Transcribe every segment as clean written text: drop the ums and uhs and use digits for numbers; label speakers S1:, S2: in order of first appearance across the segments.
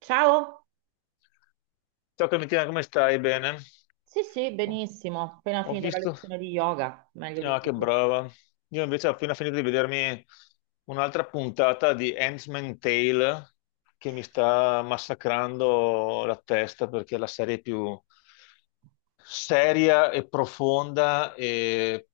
S1: Ciao?
S2: Ciao Clementina, come stai? Bene?
S1: Sì, sì,
S2: Oh,
S1: benissimo. Appena
S2: ho
S1: finito la
S2: visto...
S1: lezione di yoga, meglio di
S2: Ah, che
S1: così.
S2: brava. Io invece ho appena finito di vedermi un'altra puntata di Handmaid's Tale che mi sta massacrando la testa perché è la serie più seria e profonda e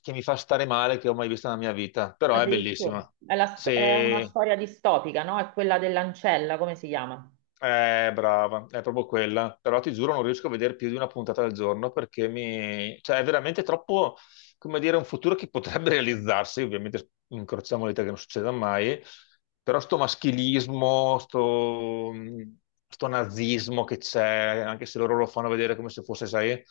S2: che mi fa stare male che ho mai visto nella mia vita. Però è
S1: Addirittura.
S2: bellissima.
S1: È, è una
S2: Se
S1: storia distopica, no? È quella dell'ancella, come si chiama?
S2: Brava, è proprio quella. Però ti giuro, non riesco a vedere più di una puntata al giorno perché mi... cioè, è veramente troppo, come dire, un futuro che potrebbe realizzarsi. Ovviamente incrociamo le dita che non succeda mai. Però sto maschilismo, sto nazismo che c'è, anche se loro lo fanno vedere come se fosse, sai,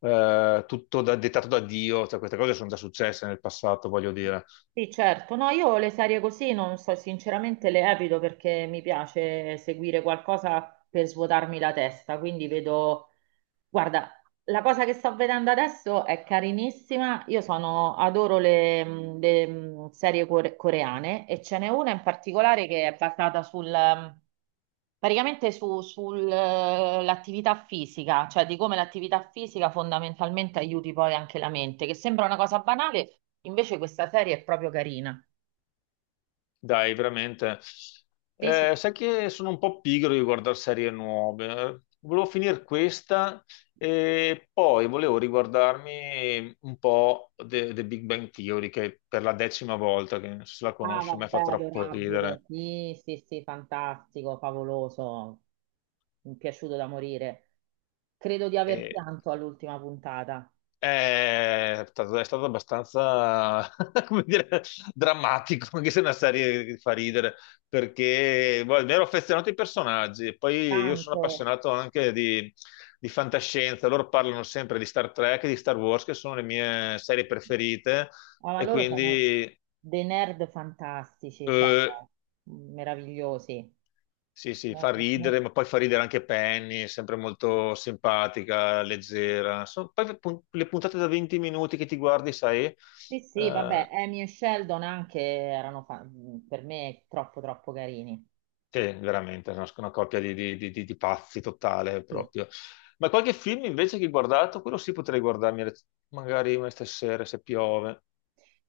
S2: tutto dettato da Dio. Cioè, queste cose sono già successe nel passato, voglio dire.
S1: Sì, certo. No, io le serie così non so, sinceramente le evito perché mi piace seguire qualcosa per svuotarmi la testa, quindi vedo. Guarda, la cosa che sto vedendo adesso è carinissima. Io sono, adoro le, serie coreane, e ce n'è una in particolare che è basata sul praticamente sull'attività fisica, cioè di come l'attività fisica fondamentalmente aiuti poi anche la mente, che sembra una cosa banale, invece questa serie è proprio carina.
S2: Dai, veramente.
S1: Sì, sì.
S2: Sai che sono un po' pigro di guardare serie nuove. Volevo finire questa e poi volevo riguardarmi un po' The Big Bang Theory, che per la decima volta, che non so se la
S1: Ah,
S2: conosci, mi ha
S1: vabbè,
S2: fatto troppo
S1: adorabile.
S2: ridere.
S1: Sì, sì, sì, fantastico, favoloso. Mi è piaciuto da morire. Credo di aver pianto all'ultima puntata.
S2: È stato abbastanza, come dire, drammatico, anche se è una serie che fa ridere, perché boh, mi ero affezionato ai personaggi, poi io sono
S1: Tanto.
S2: appassionato anche di fantascienza, loro parlano sempre di Star Trek e di Star Wars, che sono le mie serie preferite,
S1: Ah, ma
S2: e
S1: loro sono
S2: quindi
S1: dei nerd fantastici, cioè,
S2: eh,
S1: meravigliosi.
S2: sì, sì,
S1: No,
S2: fa
S1: no, no.
S2: ridere, ma poi fa ridere anche Penny, sempre molto simpatica, leggera. Le puntate da 20 minuti che ti guardi, sai...
S1: Sì, sì,
S2: Eh,
S1: vabbè, Amy e Sheldon anche per me troppo, troppo carini.
S2: che veramente, è una coppia di pazzi totale
S1: Sì.
S2: proprio. Ma qualche film invece che ho guardato, quello sì potrei guardarmi magari una stasera se piove.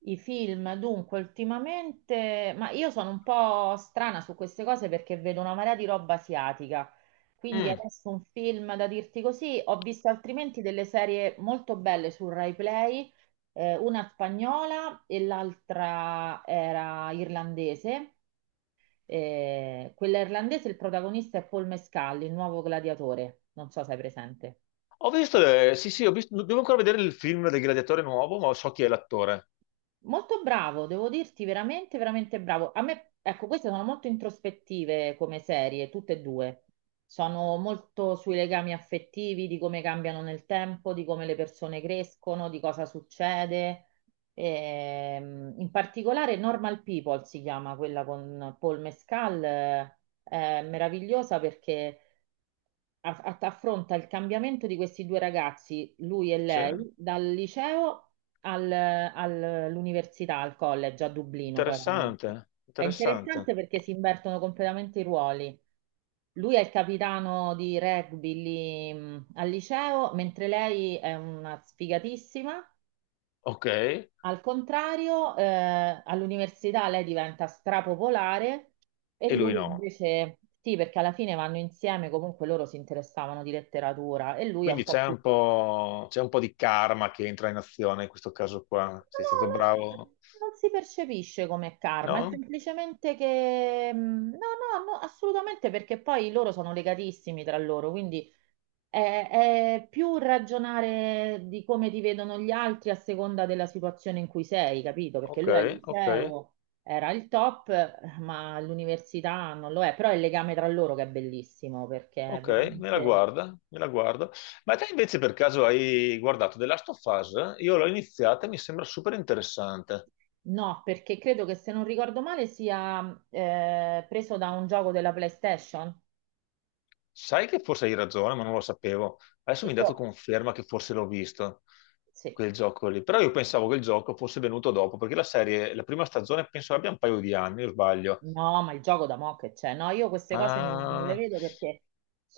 S1: I film, dunque, ultimamente, ma io sono un po' strana su queste cose perché vedo una marea di roba asiatica. Quindi
S2: Mm.
S1: adesso un film da dirti così, ho visto altrimenti delle serie molto belle su Rai Play, una spagnola e l'altra era irlandese. Quella irlandese, il protagonista è Paul Mescal, il nuovo gladiatore. Non so se hai presente.
S2: Ho visto, sì sì, ho visto, devo ancora vedere il film del Gladiatore nuovo, ma so chi è l'attore.
S1: Molto bravo, devo dirti, veramente, veramente bravo. A me, ecco, queste sono molto introspettive come serie, tutte e due. Sono molto sui legami affettivi, di come cambiano nel tempo, di come le persone crescono, di cosa succede. In particolare Normal People si chiama quella con Paul Mescal, è meravigliosa perché affronta il cambiamento di questi due ragazzi, lui e
S2: Sì.
S1: lei, dal liceo all'università, al college a Dublino, poi ovviamente.
S2: Interessante,
S1: È
S2: interessante.
S1: interessante perché si invertono completamente i ruoli. Lui è il capitano di rugby lì, al liceo, mentre lei è una sfigatissima
S2: Ok, e
S1: al contrario. All'università lei diventa strapopolare, e
S2: lui
S1: lui
S2: no.
S1: invece sì, perché alla fine vanno insieme, comunque loro si interessavano di letteratura e lui è un
S2: Quindi
S1: po' più.
S2: c'è un po' di karma che entra in azione in questo caso qua. Sei stato
S1: No,
S2: bravo?
S1: non si percepisce come karma, è
S2: No?
S1: semplicemente che. No, no, no, assolutamente, perché poi loro sono legatissimi tra loro, quindi è, è più ragionare di come ti vedono gli altri a seconda della situazione in cui sei, capito? Perché
S2: Ok,
S1: lui al
S2: ok.
S1: liceo era il top, ma all'università non lo è, però è il legame tra loro che è bellissimo perché è
S2: Ok,
S1: veramente...
S2: me la guardo. Ma te invece per caso hai guardato The Last of Us? Io l'ho iniziata e mi sembra super interessante.
S1: No, perché credo che se non ricordo male sia preso da un gioco della PlayStation.
S2: Sai che forse hai ragione, ma non lo sapevo. Adesso
S1: E
S2: mi hai dato
S1: io-
S2: conferma che forse l'ho visto,
S1: sì,
S2: quel gioco lì. Però io pensavo che il gioco fosse venuto dopo, perché la serie, la prima stagione penso abbia un paio di anni, o sbaglio.
S1: no, ma il gioco da mo' che c'è. No, io queste cose non le
S2: Ah,
S1: vedo perché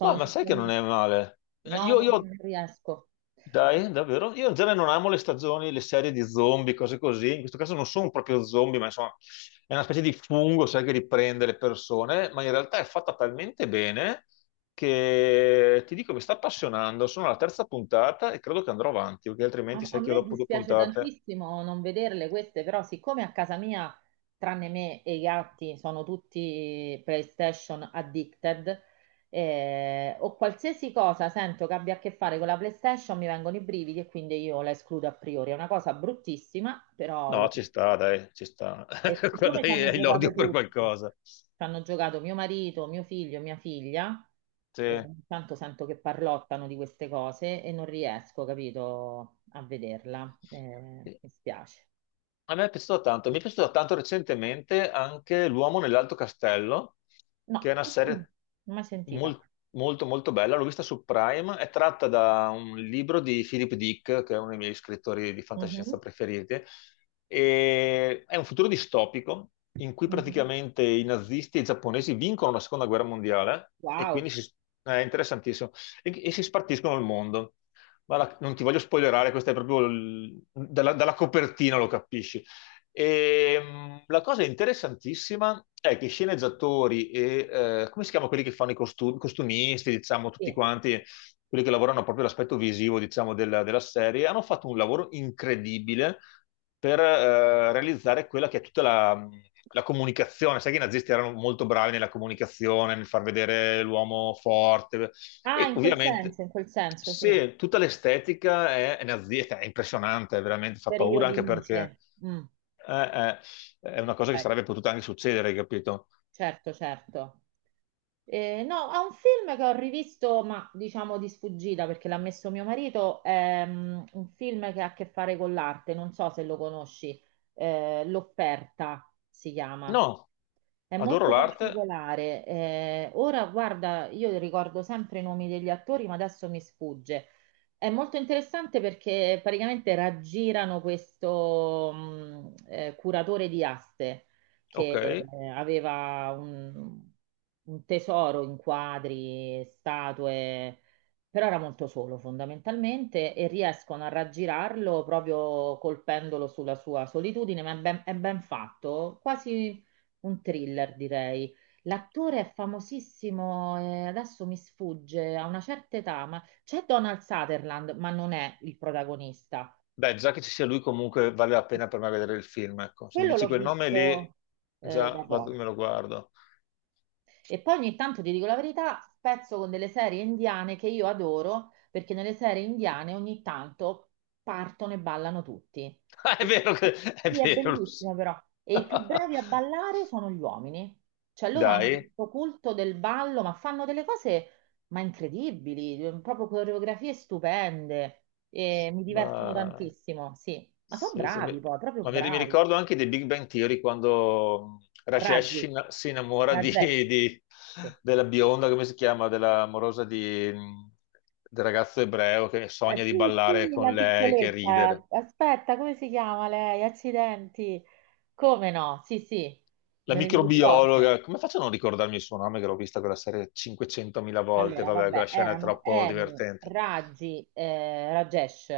S2: ma sai che non è male?
S1: No,
S2: Io
S1: non riesco.
S2: dai, davvero? Io in genere non amo le stagioni, le serie di zombie, cose così. In questo caso non sono proprio zombie, ma insomma è una specie di fungo, sai, che riprende le persone, ma in realtà è fatta talmente bene che ti dico, mi sta appassionando. Sono alla terza puntata e credo che andrò avanti, perché altrimenti
S1: A, a
S2: sai che io
S1: me
S2: dopo due
S1: dispiace
S2: puntate...
S1: tantissimo non vederle queste, però siccome a casa mia, tranne me e i gatti, sono tutti PlayStation addicted, o qualsiasi cosa sento che abbia a che fare con la PlayStation, mi vengono i brividi e quindi io la escludo a priori. È una cosa bruttissima, però lo
S2: No, ci
S1: faccio.
S2: sta, dai, ci sta.
S1: E
S2: Quando
S1: siccome ci hanno
S2: hai
S1: giocato
S2: l'odio per
S1: tutti,
S2: qualcosa.
S1: ci hanno giocato mio marito, mio figlio, mia figlia, e
S2: Sì.
S1: ogni tanto sento che parlottano di queste cose e non riesco, capito, a vederla. Mi spiace.
S2: A me è piaciuto tanto, mi è piaciuto tanto recentemente anche L'uomo nell'alto castello,
S1: No,
S2: che è una
S1: questa no, non
S2: serie
S1: l'ho mai sentita.
S2: mol- molto molto bella, l'ho vista su Prime, è tratta da un libro di Philip Dick, che è uno dei miei scrittori di
S1: Mhm,
S2: fantascienza preferiti, e è un futuro distopico in cui
S1: mhm.
S2: praticamente i nazisti e i giapponesi vincono la seconda guerra mondiale e
S1: Wow,
S2: quindi è interessantissimo, e si spartiscono il mondo. Ma non ti voglio spoilerare, questa è proprio dalla, dalla copertina lo capisci. E, la cosa interessantissima è che i sceneggiatori e come si chiamano quelli che fanno i costumisti, diciamo, tutti
S1: sì.
S2: quanti, quelli che lavorano proprio l'aspetto visivo, diciamo, della serie, hanno fatto un lavoro incredibile per realizzare quella che è tutta la comunicazione. Sai che i nazisti erano molto bravi nella comunicazione, nel far vedere l'uomo forte,
S1: Ah,
S2: e ovviamente,
S1: in quel senso, sì.
S2: se tutta l'estetica è nazista, è impressionante, veramente fa paura
S1: Periodi
S2: anche perché
S1: Nice. Mm.
S2: è, è- è una cosa che
S1: Ok.
S2: sarebbe potuta anche succedere, hai capito?
S1: Certo, certo. No, ha un film che ho rivisto, ma diciamo di sfuggita perché l'ha messo mio marito, è un film che ha a che fare con l'arte, non so se lo conosci, L'offerta si chiama.
S2: No,
S1: È
S2: adoro
S1: molto
S2: l'arte,
S1: particolare. Ora, guarda, io ricordo sempre i nomi degli attori, ma adesso mi sfugge. È molto interessante perché praticamente raggirano questo curatore di aste che
S2: ok.
S1: aveva un tesoro in quadri, statue, però era molto solo fondamentalmente e riescono a raggirarlo proprio colpendolo sulla sua solitudine, ma è ben fatto, quasi un thriller direi. L'attore è famosissimo, adesso mi sfugge, a una certa età, ma c'è Donald Sutherland, ma non è il protagonista.
S2: Dai, già che ci sia lui, comunque vale la pena per me vedere il film. Ecco. Se mi
S1: Quello
S2: dici
S1: l'ho
S2: quel nome lì,
S1: visto da poco.
S2: me lo guardo.
S1: E poi ogni tanto, ti dico la verità, spezzo con delle serie indiane che io adoro, perché nelle serie indiane ogni tanto partono e ballano tutti.
S2: Ah, è
S1: E si
S2: vero
S1: fa-
S2: che è
S1: sì, è
S2: vero, lo so.
S1: bellissimo però. E i più bravi a ballare sono gli uomini. Cioè loro hanno
S2: Dai,
S1: questo culto del ballo, ma fanno delle cose ma incredibili, proprio coreografie stupende. E mi divertono
S2: ma
S1: tantissimo, sì. Ma sono
S2: sì,
S1: bravi poi, proprio
S2: ma mi
S1: bravi.
S2: ricordo anche di Big Bang Theory quando Rajesh
S1: Raggi,
S2: si innamora
S1: Rajesh.
S2: di-
S1: Sì.
S2: della bionda, come si chiama, della morosa di, del ragazzo ebreo che sogna di
S1: Sì,
S2: ballare
S1: sì, la
S2: con lei, che ridere.
S1: piccoletta. Aspetta, come si chiama lei? Accidenti. Come no? Sì, sì,
S2: La
S1: me ne ricordo.
S2: microbiologa, come faccio a non ricordarmi il suo nome che l'ho vista quella serie 500.000 volte?
S1: Allora,
S2: Vabbè, quella
S1: vabbè,
S2: scena è
S1: erano
S2: troppo
S1: Emi,
S2: divertente.
S1: Raggi, Rajesh,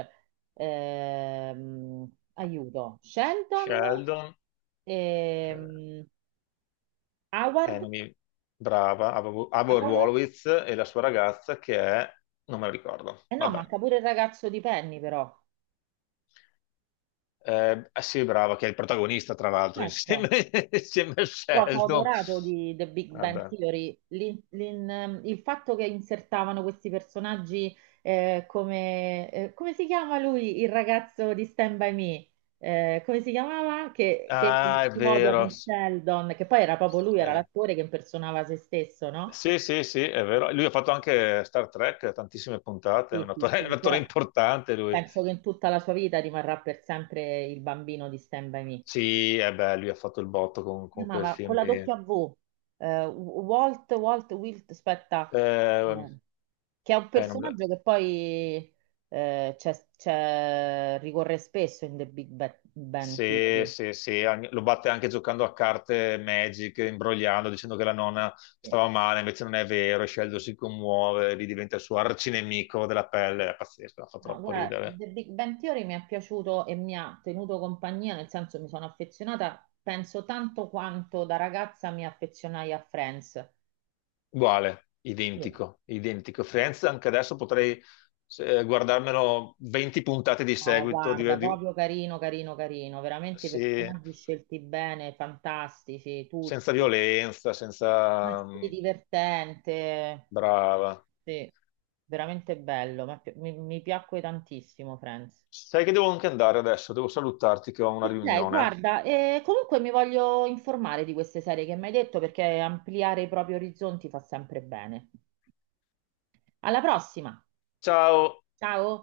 S1: aiuto, Sheldon,
S2: Sheldon, eh,
S1: ehm,
S2: non
S1: Howard,
S2: mi- brava, Ava
S1: Howard.
S2: Horowitz e la sua ragazza che è... Non me lo ricordo.
S1: Eh no,
S2: Vabbè.
S1: manca pure il ragazzo di Penny però.
S2: Ah sì, brava, che è il protagonista, tra l'altro, insieme,
S1: Ecco,
S2: insieme a
S1: però sono
S2: Sheldon.
S1: adorato di The Big Bang
S2: Vabbè.
S1: Theory, il fatto che insertavano questi personaggi come si chiama lui, il ragazzo di Stand By Me? Come si chiamava? Che
S2: Ah, è
S1: si odia
S2: vero.
S1: con Sheldon, che poi era proprio lui, era
S2: Eh,
S1: l'attore che impersonava se stesso, no?
S2: Sì, sì, sì, è vero. Lui ha fatto anche Star Trek, tantissime puntate, è
S1: Sì,
S2: un
S1: sì,
S2: attore, è un
S1: sì,
S2: attore
S1: però
S2: importante lui.
S1: penso che in tutta la sua vita rimarrà per sempre il bambino di Stand By Me.
S2: Sì, eh beh, lui ha fatto il botto
S1: Si
S2: con quel
S1: chiamava con
S2: film
S1: la
S2: lì.
S1: W, Walt, Walt, Wilt, aspetta.
S2: Eh,
S1: eh, che è un
S2: eh, non-
S1: personaggio che poi ricorre spesso in The Bang
S2: Sì,
S1: Theory.
S2: sì, sì, lo batte anche giocando a carte Magic, imbrogliando, dicendo che la nonna
S1: Sì.
S2: stava male, invece non è vero, e Sheldon si commuove, lì diventa il suo arcinemico della pelle, è pazzesco, fa
S1: No,
S2: troppo
S1: guarda,
S2: ridere.
S1: The Big Bang Theory mi è piaciuto e mi ha tenuto compagnia, nel senso mi sono affezionata, penso tanto quanto da ragazza mi affezionai a Friends.
S2: Uguale,
S1: Sì.
S2: identico, identico. Friends, anche adesso potrei guardarmelo 20 puntate di
S1: No,
S2: seguito,
S1: guarda, proprio carino, carino, carino, veramente i
S2: sì,
S1: personaggi scelti bene, fantastici,
S2: senza
S1: tutti.
S2: violenza,
S1: Eh
S2: senza...
S1: sì,
S2: mm,
S1: divertente,
S2: brava.
S1: sì, veramente bello, ma mi piacque tantissimo Friends.
S2: Sai che devo anche andare adesso, devo salutarti che ho una
S1: Ok,
S2: riunione.
S1: guarda, comunque mi voglio informare di queste serie che mi hai detto perché ampliare i propri orizzonti fa sempre bene. Alla prossima,
S2: Ciao!
S1: ciao!